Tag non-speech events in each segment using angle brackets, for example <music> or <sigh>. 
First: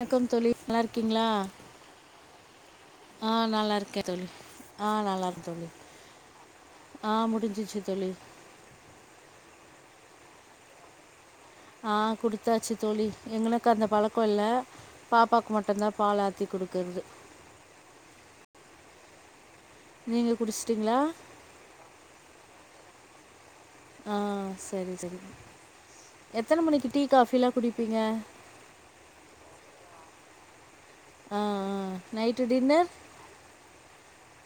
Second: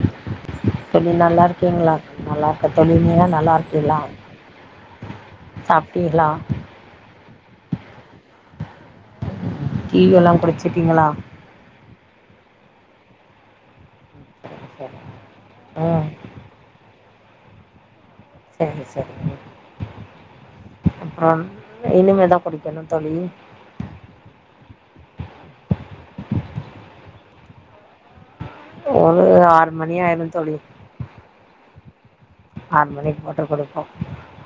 வணக்கம் தோழி நல்லா தோழி இருக்கீங்களா நல்லா இருக்கீங்ளா? நல்லா இருக்கே தோழி நீங்க ஆ நல்லா இருக்கீங்ளா இருக்கேன் தோழி ஆ நல்லா இருக்கேன் தோழி சாப்ட்டீங்ளா? ச்சு தோழி. டீ எல்லா குடிச்சிட்டீங்களா? ஆ குடுச்சாச்சு தோழி. எங்களுக்கு அந்த பழக் கோ இல்ல சரி சரி பாப்பாக்கு மட்டும்தா ம் பால் ஆத்தி குடுக்குறது. சரி சரி நீங்கள் குடிச்சிட்டிங்களா அப்புறம் இனிமேதா குடிக்கணு தோழி. ஆ செரி செரி எத்தன மணிக்கி டீ காஃபில்லா குடிப்பீங்க? ஒரு ஆறு மணி ஆயிருந் தோழி. ஆ ஆ ஆறு மணிக்கு போட்டு குடிப்போ.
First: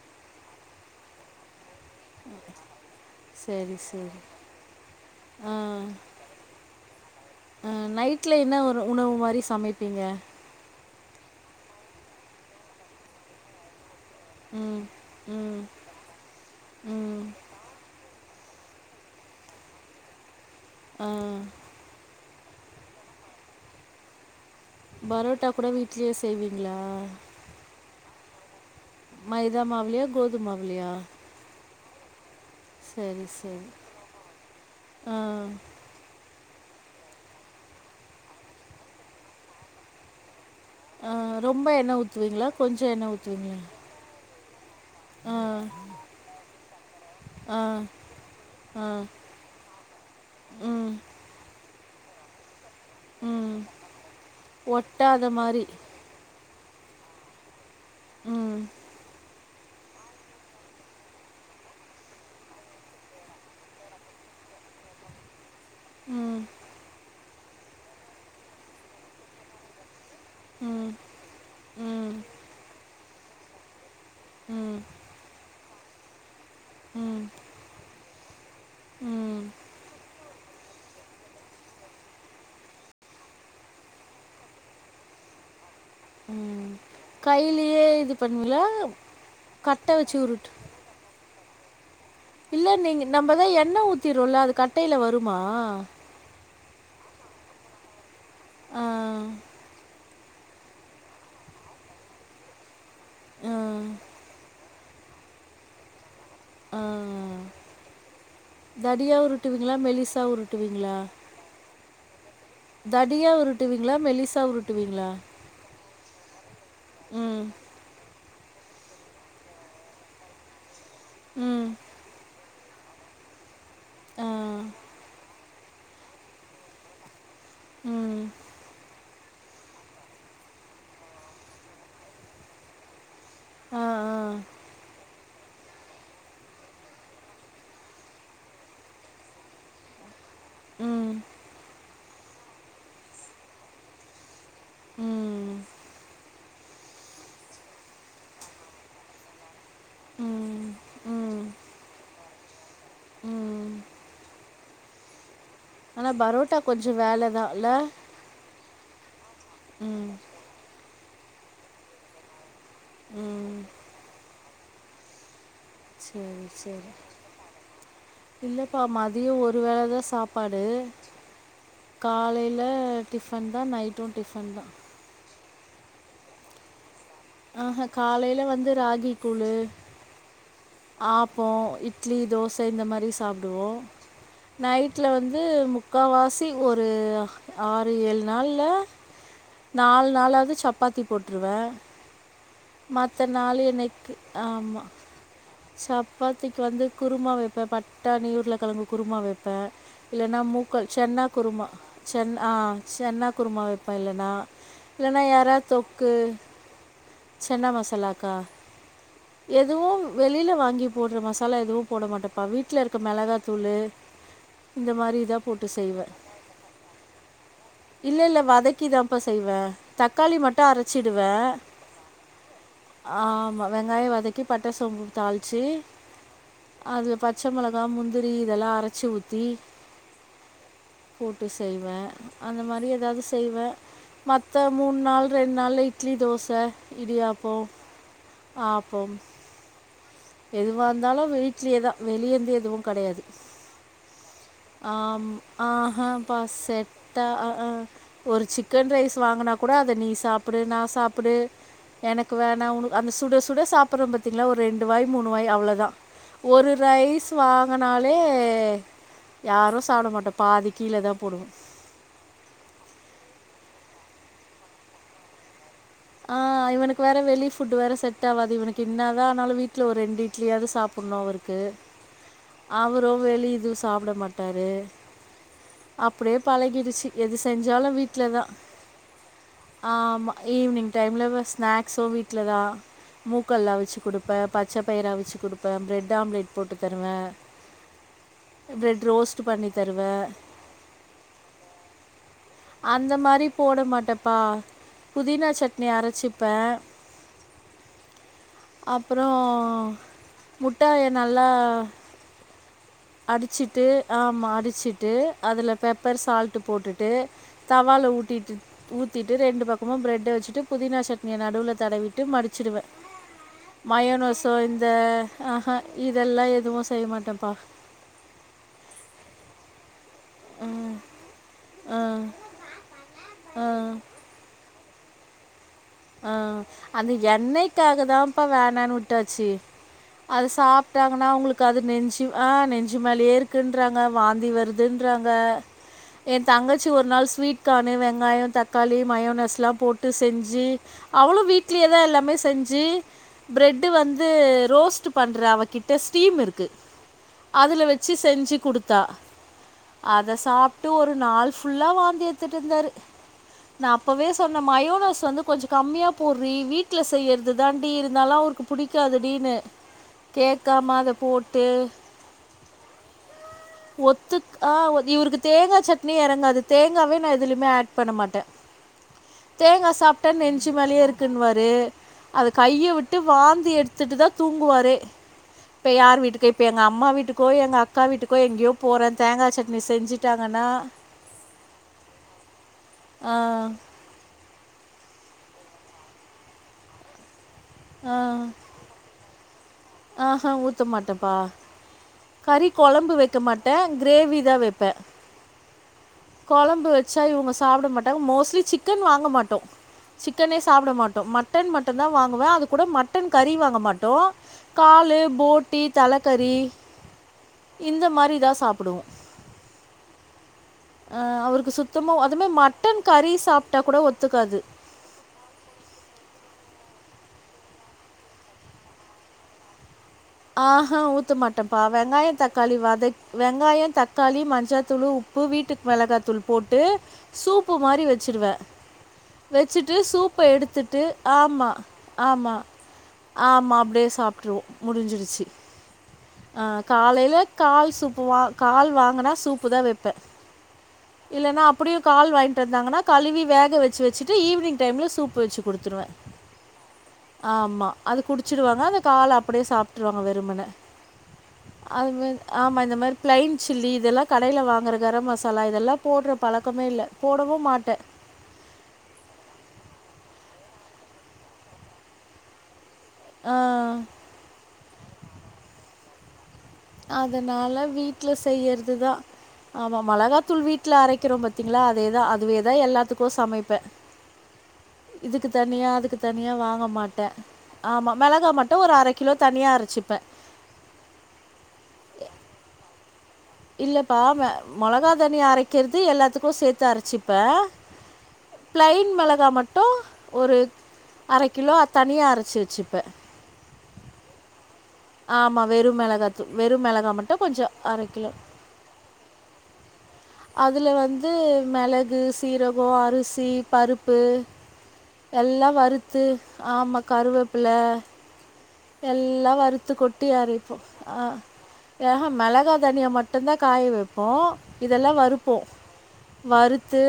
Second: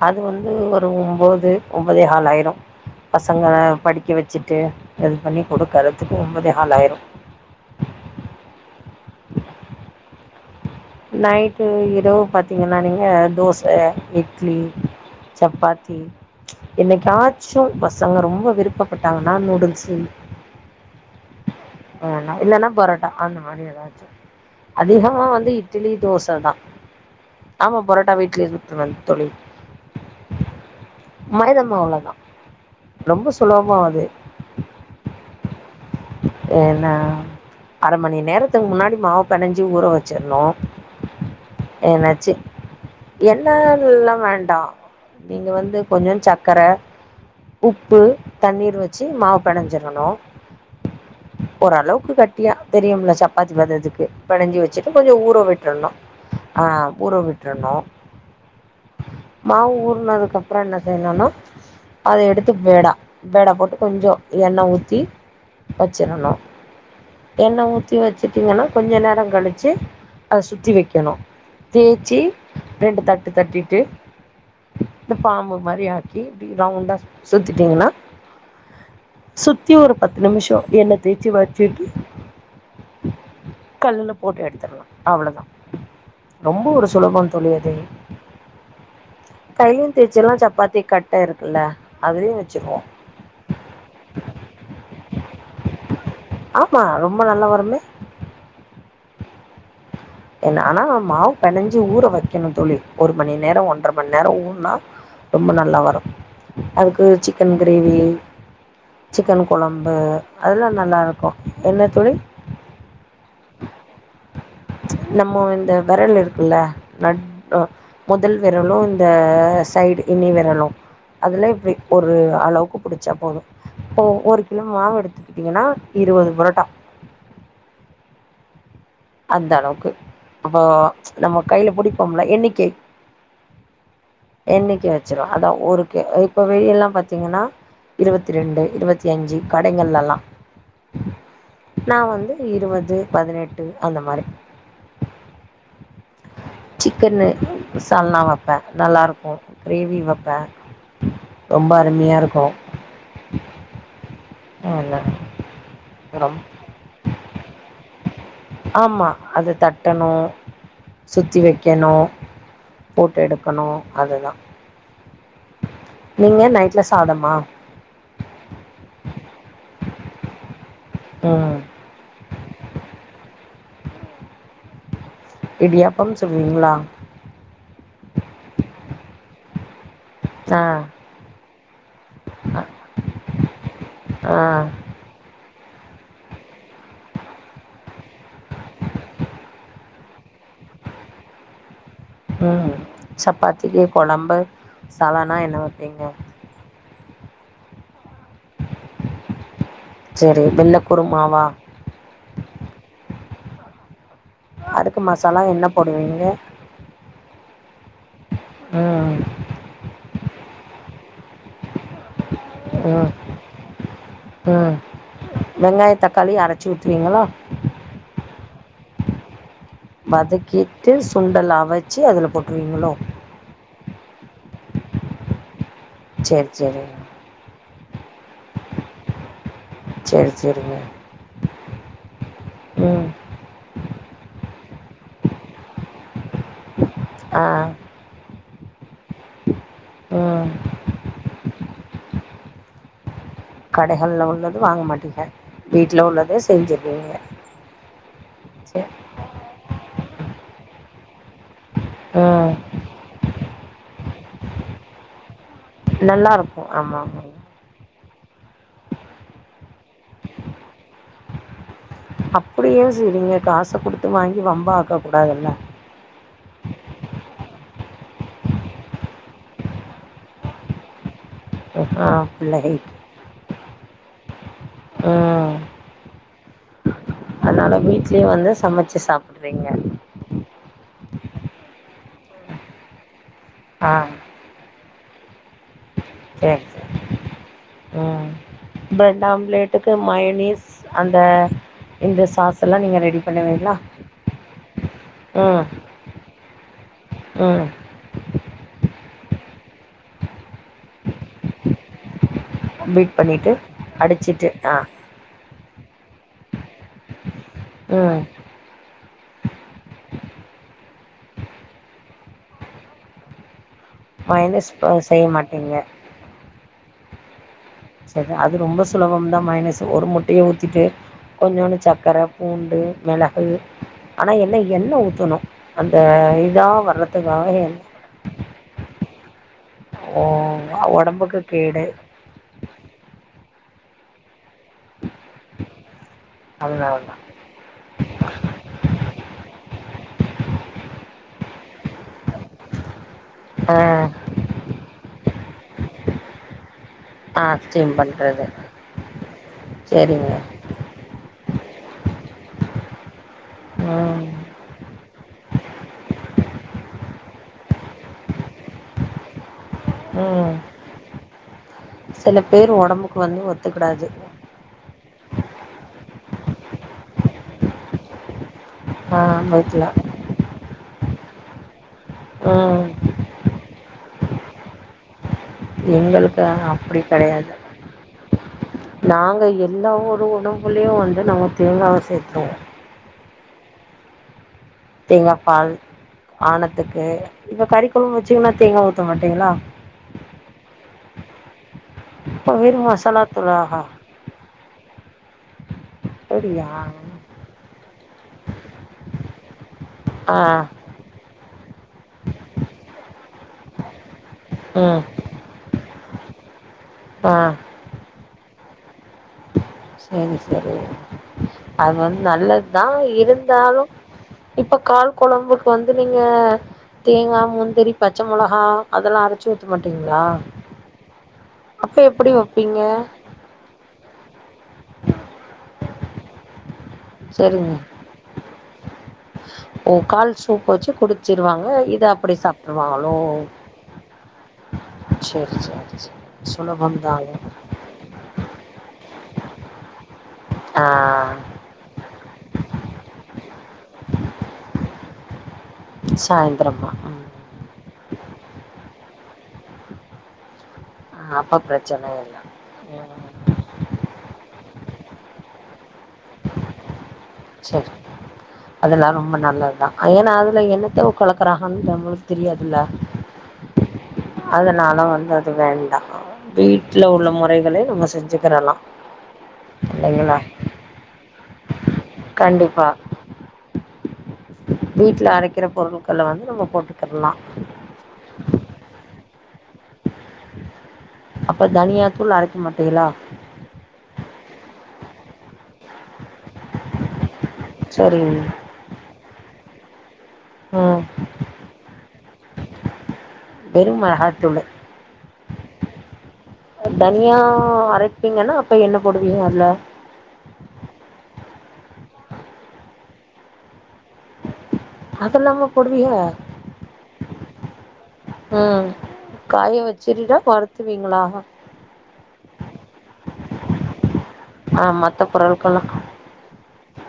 அது வந்து ஒரு ஒம்போது ஒம்பதே காலாயிரு பசங்கள சரி படிக்க சரி வச்சுட்டு இது பண்ணி ஆ கொடுக்கறதுக்கு ஒம்பதே காலாயிரு. நைட்டில் என்ன ஒரு உணவு மாதிரி சமைப்பீங்க நைட்டு இரவு பாத்தீங்கன்னா நீங்க தோச இட்லி ம் ம் சப்பாத்தி ம் என்னைக்காச்சு பச ங்க ரொம்ப விருப்பப்பட்டாங்கன்னா நூடுல்ஸு ஆ ஏன்னா இல்லன்னா பரோட்டா அந்த மாரி எதாச்சு அதிகமா பரோட்டா வந்து கூட இட்லி வீட்டிலேயே தோசதா செய்வீங்களா ஆமா பரோட்டா வீட்லயே செஞ் மைதா மாவுலியா கோதும மாவுலியா? மைதா மாவுலதா சரி சரி ஆ ஏன்னா அர மணி நேரத்துக்கு முன்னாடி மாவு பெனஞ்சி ஊற வச்சிரணு. ஆ ரொம்ப எண்ண ஊத்துவீங்களா கொஞ்ச எண்ண ஊத்துவீங்களா? டா நீங்க வந்து கொஞ்சம் சக்கர ஆ உப்பு தண்ணீர் ஆ வச்சு மாவு பெணைஞ்சிரணு ம் ஓரளவுக்கு கட்டியா தெரியும்ல ம் சப்பாத்தி பண்றதுக்கு பெனஞ்சு வச்சுட்டு கொஞ்ச ஒட்டாத ஊற மாதிரி விட்ரணு. ஆ ஊற விட்ரணு. ம் மாவு ஊறுனதுக்கு அப்புறோ என்ன செய்யணுன்னா அத எடுத்து பேடா பேடா போட்டு கொஞ்சோ எண்ண ஊத்தி வெச்சிரணு. ம் எண்ண ஊத்தி வச்சுட்டீங்கன்னா கொஞ்ச நேரோ கழிச்சு அத சுத்தி ம் வைக்கணு ம் தேச்சி ரெண்டு த ட்டு தட்டிட்டு ம் இப்ப <unintelligible> மாரி ஆக்கி ரவுண்டா ம் ம் சுத்திட்டீங்கன்னா சுத்தி ஒரு பத்து நிமி ஷோ எண்ண தேச்சு வச்சுட்டு கல்லுல போட்டு எடுத்துறலா அவ்ளதா. ரொம்ப ம் ஒரு சுலபோ தோழி அது கையிலேயே இது பண்ணுவீங்களா கட்டை கையிலயு தேச்சர்லா சப்பாத்தி கட்ட இரு க்கல்ல இல்ல நீங்க நம்பதா எண்ண ஊத்திரோல்ல அது கட்டையில வரு மா? ஆமா ரொம்ப நல்லா வருமே. ஆ என் ஆனா மாவு பெனஞ்சு ஊற வைக்கணு தோழி. ஒரு மணி நேரோ ஒன்ர ஆ மணி நேரோ ஊறுனா ரொம்ப நல்லா வரு. ஆ. அதுக்கு ஒரு சிக்கன் கிரேவி தடியா சிக்கன் உருட்டுவீங்களா? கொழம்பு மெலிசா அதெல்லா உருட்டுவீங்களா? நல்லா இருக்கு என்ன தோழி? தடியா உருட்டுவீங்களா மெலிசா உருட் நம்மோ இந்த வெரல் இருக்குல்ல நட் ம். ஆ மொதல் வெரலு இந்த சைடு நுனி வெரலு அதுல ம். இப்டி ஒரு அளவு க்கு புடிச்சா போது இப்போ ஆ. ஒரு கிலோ மாவு எடுத் தீங்கன்னா இருவது பரோட்டா ம் அந்த அளவுக்கு அப்போ நம்ம கையில புடிப்போம்ல எண்ணிக்கை ஆ, ஆ. எண்ணிக்கை வச் சிரு அதா ஒரு கி இப்ப வெளிய எல்லா பாத்தீங்கன்னா இருபத்தி ரெண்டு இருபத்தி அஞ்சு கடைங்கல்ல எல்லா ம். நா வந் து இருவது பதினெட் டு அந்த மாரி ம் சிக்கன்னு மசாலால்லா வைப்பே நல்லா இருக்கு கிரேவி வைப்பே ம். ம். ரொம்ப அருமையா இருக்கு. ம் நல்லா ஆனா பரோட்டா கொஞ்ச வேலதா இல்ல? ஆமா. அது தட்டணு ம். சுத்தி வைக்கணு போட்டு ம். எடுக்கணு அதுதா. செரி நைட்டில் செரி. சாதமா இல்லப்பா மதியோ ஒருவேளைதா சாப்பாடு ம் காலைல டிஃபன் தா நைட்டும் டிஃபன்தா. இடியாப்பம் சுடுவீங்களா? ஆஹ காலைல வந்து ராகி கூழு ஆ ஆப்போ இட்லி தோச இந்த மாரி சாப்டுவோ. ஆ நைட்ல வந்து மு க்காவாசி ஒரு ஆறு ஏழு நாள்ல நாலு நாளா து சப்பாத்தி போட்ருவே ம் மத்த நாளு என்னைக்கி ஆமா மா என்ன வப்பீங்க? குருமா வைப்பே பட் டாணி உருளக்கெழங்கு குருமா வைப்பே. இல்லன்னா சரி வெள்ள மூக்கள் சென்னா குருமாவா குருமா சென் ஆ சென்னா குருமா வைப்பே இல்லன்னா. அதுக்கு இல்லன்னா மசாலா எறா என்ன தொக்கு போடுவீங்க சென்னா மசா லாக்கா ம் எதுவு வெளில வாங்கி போடுற மசாலா எதுவு போட மாட்டே க்கா வீட்ல இருக்க ம் மெளகாத்தூளு ம் இந்த மாரிதா போட்டு வெங்காய செய்வே. தக்காளி அரைச்சி ஊற்றுவீங்களா இல்ல இல்ல வ தக்கிதாம்ப்பா செய்வே. வதக்கிட்டு சுண்டல் அவச்சு அதுல போட்ருவீங்களோ? கி பட்ட சோம்பு தாளிச்சு சரி சரி கா முந்திரி இதெல்லா அரைச்சு ஊத்தி சரி சரிங்க போட்டு செய்வே அந்த மாரி ம் எதாவது செய்வே. மத்த மூணு நாள் ரெண்டு நாள் இட்லி தோச இடியாப்போ ஆப்பம் உஹ எதுவா இருந்தாலு வீட்லயேதா வெளிய இருந்து எது வு கெடையாது. கடைகளில் உள்ளது வாங்க மாட்டீங்க ஆம் வீட்டில் ஆஹாம்ப்பா உள்ளதே செஞ்சுருவீங்க செட்டா ஆ ஆ ஒரு சரி சிக்கன் ரைஸ் வாங்குனா கூட அத நீ சாப்புடு நான் சாப்புடு எனக்கு ம் வேணா உன அந்த சுட சுட சாப்படறோ பாத்தீங்களா ஒரு ரெண்டு வாய் மூணு வாய் அவ்ளோதா ஒரு நல்லாயிருக்கும் ஆமாம் ரைஸ் ஆமாம் வாங்குன னாலே யாரு சாப்ட மாட்டோ பாதி கீழதா போடுவோ. குடுத்து வாங்கி வம்பா ஆக்கக் கூடாதல்ல. ஆ இவனுக்கு வேற வெளி ஃபுட் வேற செட் ஆவாது இவனுக்கு. என்னதா ஆனாலு வீட்ல ஒரு ரெண்டு இட்லியாது சாப்டணு அவரு க்கு ஆ பிள்ளைகள் அவரு வெளிய இதுவு சாப்ட மாட் டாரு. ம் அப்படியே பழகிருச்சி. அதனால வீட்லயே வந்து சமைச்சு சாப்படறீங்க. டைம்ல வ ஸ்நாக்ஸு வீட்லதா. மூக்கல்ல ஆ அவிச்சு குடுப்பே ப ச்ச பயிறு அவிச்சு குடுப் சேரி சேரி ம் ப்ரெட் பிரட் ரோஸ்ட் பண்ணி ஆம்லேட்டுக்கு தருவேன் மயனீஸ் அந்த இந்த சாஸ் எல்லா நீங்க அந்த ரெடி மாரி பண்ணுவீங்களா போட மாட்டேப்பா. புதினா ம் சட்னி அரைச்சிப்பே ம் அ ப்றோ முட்டாய நல்லா பீட் பண்ணிட்டு அடிச்சிட்டு ஆமா அடிச்சிட்டு ஆ அடிச்சிட்டு அதுல ப்பர் சால்ட்டு போட்டுட்டு தவால ம் ஊட்டிட்டு ஊத்திட்டு ரெண்டு பக்கமு பிரெட்ட வச்சுட்டு புதினா சட்னிய நடுவுல தட விட்டு மடிச்சிடுவே. மயோனோஸோ மயனீஸ் இந்த ப செய்ய ஆஹா மாட்டீங்க இதெல்லா எதுவு செய்ய மாட்டேன்ப்பா. செரி அது ரொம்ப சுலபம்தா மயோனஸு ஒரு முட் டைய ஊத்திட்டு ம் கொஞ்சோண்டு ஆ சக்கர பூண்டு மெளகு ஆ ஆனா என்ன எண்ண ஊத்தனு. ஆ அந்த எண்ணெ எண்ணைக்காகதாம்ப்பா வேணான்னு விட்டாச்சு. ஓ அது சாப்ட்டாங்கன்னா ஒடம்புக்கு உங்களுக்கு அது கேடு நெஞ்சு ஆ நெஞ்சு மேலயே இருக்குன் றாங்க வாந்தி வரு துன்றாங்க ஏன் தங்கச்சி ஒரு அதனாலதா நாள் ஸ்வீட் கானு வெங்காயோ தக்காளி மயோனஸ்லா போட்டு செஞ்சு அவளு வீட்லயேதா எல்லாமே செஞ்சு பிரெட் ஆ வந்து ரோஸ்ட் பண்ற அவகிட்ட ஸ்டீம் இருக்கு. ஆ அதுல ஸ்டீம் வச்சு பண்றது செஞ்சு குடுத்தா. சரிங்க அத சாப்ட்டு ஒரு நாள் ஃபுல்லா வாந்தி எடுத்துட்டு இருந்தாரு. நா ம் அப்பவே சொன்னே மயோனஸ் வந்து கொஞ்ச கம்மியா போட்றீ வீட்ல செய்யறதுதாண்டீ இருந்தாலு அவருக்கு புடிக்காதுடீன்னு. ம் கேக்காம அத போட்டு சில பேர் ஒடம்புக்கு வந்து ஒத்துக்கிடாது ஒத்துக் ஆ இவருக்கு தேங்கா சட்னியே எறங்காது தேங்காவே நா எதுலயுமே ஆட் பண்ண மாட்டே. ஆ வயித்துல தேங்கா சாப் ஞ்சு மேலயே இருக்குன்னுவாரு. அது கைய ம் விட்டு வாந்தி எடுத்துட்டுதா தூங்குவாரு. இப்ப யார் எங்களுக்கு வீட்டுக்கு இப்ப எங்க அப்டி அம்மா வீட்டுக்கோ கெடையாது எங்க அக்கா வீட்டுக்கோ எங்கேயோ போறே நாங்க தேங்கா சட்னி எல்லா ஒரு செஞ்சுட்டாங்கன்னா உணவுலயு வந்து நாங்க தேங்காவ சேத்துருவோ ஆ தேங்காபால் ஆணத்துக்கு இப்ப கறி கொழும்ப் வச்சிங்கன்னா தேங்கா ஊத்த மாட்டீங்களா <unintelligible> ஆஹ்ஹா ஊத்த மாட்டப்பா இப்ப கறி வெறு கொழம்பு மசாலா வைக்க மாட்டே தூளாஹா க்ரேவி தா வைப்பே அப்டியா கொழம்பு வச்சா இவங்க சாப்பிட மாட்டாங்க மோஸ்ட்லி சிக்கன் வாங்க மாட் த்து ஆ சிக்கனே சாப்பிட மாட்டோ மட்டன் மட்டு தா வாங்குவே அது கூட மட் மட்டன் கறி வாங்க மாட்டோ ம் காலு போட்டி தலக்கறி ஆ இந்த மாரி இதா சாப்பிடுவோ சரி சரி அவருக்கு அது வந்து சுத்தமாக அதுமாதிரி நல்லதுதா மட்டன் கறி சாப்பிட்டா இருந்தாலு கூட ஒத்துக்காது இப்ப கால் கொழம்புக்கு வந்து நீங்க தேங்கா முந்தரி பச்ச மொளகா அதெல்லா அரச்சு ஊத்த மாட் ஆ ஹ ஊத்த மாட்ட இப்ப அப்ப எப்டி வெங்காயம் தக்காளி வப்பீங்க வதக் வெங்காயம் தக்காளி ம மஞ்சாத்தூளு உப்பு வீட்டு மிளகாத்தூள் போட் ட்டு சரிங்க சூப்பு மாரி வச்சிருவே ஓ வச்சுட்டு கால் சூப்ப சூப் வச்சு எடுத்துட்டு குடிச்சிருவாங்க ஆமா இத அப்டி ஆமா சாப்ட்ருவாங்களோ ஆமா அப்டியே சாப்பிட்டுருவோ சரி சரி ஆ காலைல கால் சூப்பு வா கால் வாங்கனா சூப்பு தா வப்பே ஆ கால் வாங்கிட்டு வந்தாங்கன்னா கழுவி வேக வச்சு வச்சுட்டு ஈவினிங் டைம்ல சூப்பு வச்சு குடுத்துருவே சாய்ந்தரமா ம் ஆமா அது குடிச்சிரு வாங் க அத கால் அப்டியே சாப்ட்டுருவாங்க வெறுமனே ஆ அப்ப பிரச்சன அது இல்ல ஆமா இத மாரி ம் பிளைன் சில்லி இதெல்லா கடையில வாங்குற கரம் மசாலா இதெல்லா போடுற பழக்கமே இல்ல போடவும் சரி மாட்டே அதெல்லா ரொம்ப நல்லதுதா ஏன்னா அதுல என்னத்த கலக்குறாகன்னு நம்மளுக்கு தெரியாதுல ஆ அதனாலு வந்து அது வேண்டா வீட்ல உள்ள அதனால முறைகளே நம்ம வீட்டுல செஞ்சுக்கிறலா செய்யறதுதா ஆமா இல்லைங்களா மிளகாத்தூள் வீட்டுல அரைக்கிறோ பத் திங்களா அதேதா அதுவேதா கண்டிப்பா எல்லாத்துக்கு சமைப்பே வீட்ல இதுக்கு அரைக்கிற தனியா அதுக்கு பொருட்கள வந்து தனியா நம்ம வாங்க மாட்ட போட்டுக்கிடலா ஆமா மெளகா மட்டு ஒரு அரை கிலோ தனியா அரச்சிப்பே அப்ப தனியாத்தூள் அரைக்க மாட்டீகளா இல்லப்பா மெ மொளகா தனியா அரைக்கிறது எல்லாத்துக்கு சேர்த்து அரைச்சு இப்ப சரிங் பிளைன் மளக் இருந்தா மட்டு ஒரு ம் அர கிலோ தனியா அரைச்சு வச்சுப்ப வெறும் மிளகாத்தூளு ஆமா வெறும் மெளகாதூள் வெறும் மிளகா மட்டு தனியா கொஞ்சோ அர கிலோ அரைப்பீங்கன்னா அப்ப என்ன போடுவீங்க அதுல அதுல வந்து மெளகு சீரகோ அரிசி பருப்பு அதெல்லாமா எல்லா போடுவீங்க வறுத்து ஆமா கருவேப்ல ம் எல்லா காய வறுத்து கொட்டி வச்சிருடா அரைப்போ வருத்துவீங்களா ஆ ஆஹா மெளகா தனியா மட்டு தா காய வைப்போ ஆ இதலா மத்த வறுப்போ பொருட்கள்லா வறுத்து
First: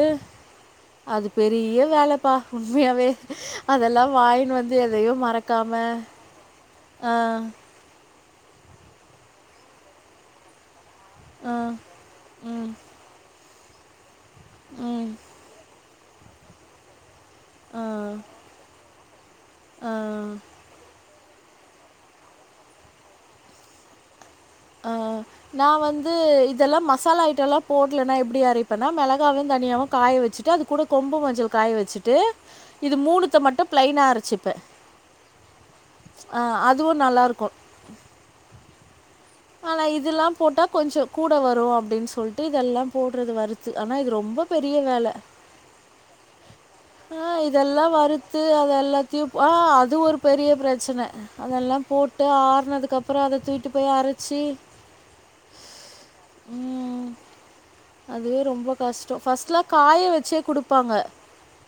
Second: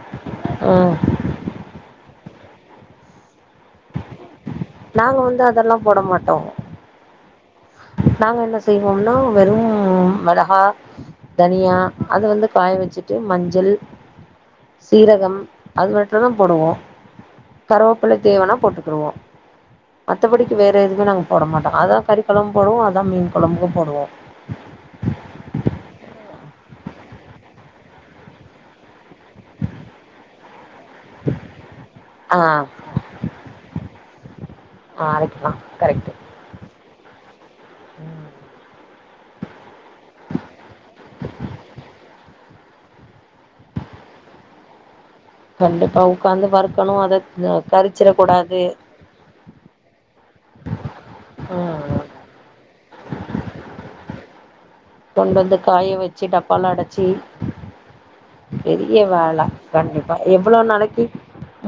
ம் அது பெரிய வேல ப்ப உண்மையாவே அதெல்லா வாயனு வ வந்து எதையு நாங்க வந்து மறக்காம அதெல்லா போட மாட்டோ ஆ நாங்க என்ன செய்வோம்னா வெறும் மெளகா ஆ, தனியா அது வந்து ம், காய வச்சுட்டு மஞ் ஜல் ம், சீரகம் அது மட்டு தா போடுவோ ஆ. கருவேப்புள்ள தேவனா போட்டுக்குருவோ ஆ. மத்தபடிக்கு வேற எதுக்கு நாங்க போட மாட்டோ அதா கறி கொழம்பு போடுவோ அதான் மீன் கொழம்புக்கு போடுவோ ஆ நா வந்து இதெல்லா மசாலா ஐட்டல்லா போடலன்னா எப்டி அரைப்பன்னா மெளகாவு தனியாவு காய வச்சுட்டு அது கூட கொம்பு மஞ்சள் காய வச்சுட்டு ஆ இது மூணுத்த மட்டு ப்ளைனா அரைச்சுப்பே அரைக்கலா கரெக்ட்டு ஆ அதுவும் நல்லா இருக்கு ம் ஆனா இதுல்லா போட்டா கொஞ்சோ கூட வரும் அப்டின்னு சொல்லிட்டு விட்டு இதெல்லா போடுறது வறுத்து ஆனா இது ரொம்ப பெரிய வேல கண்டிப்பா உக்காந் வறு ஆ இதெல்லா வறுத்து அத எல்லாத்தையு ஆ அது ஒரு பெரிய பிரச்சனை அதெல்லா ம் போட்டு ஆறனதுக்கு அப்றோ அத தூக்ட்டு போய் அரைச்சி கொண்டு வந்து காய வச்சு டப்பால அடைச்சு ம். அதுவே ரொம்ப பெரிய கஷ்டம். வேல ஃபர்ஸ்ட்லாம் காய கண்டிப்பா வச்சே எவ்ளோ குடுப்பாங்க. நாளைக்கி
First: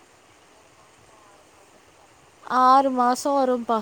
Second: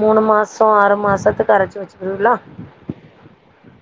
மூணு மா சோ ஆறு மாசத்துக்கு அரைச்சு வச் ஆறு மாசோ வரும்ப்பா.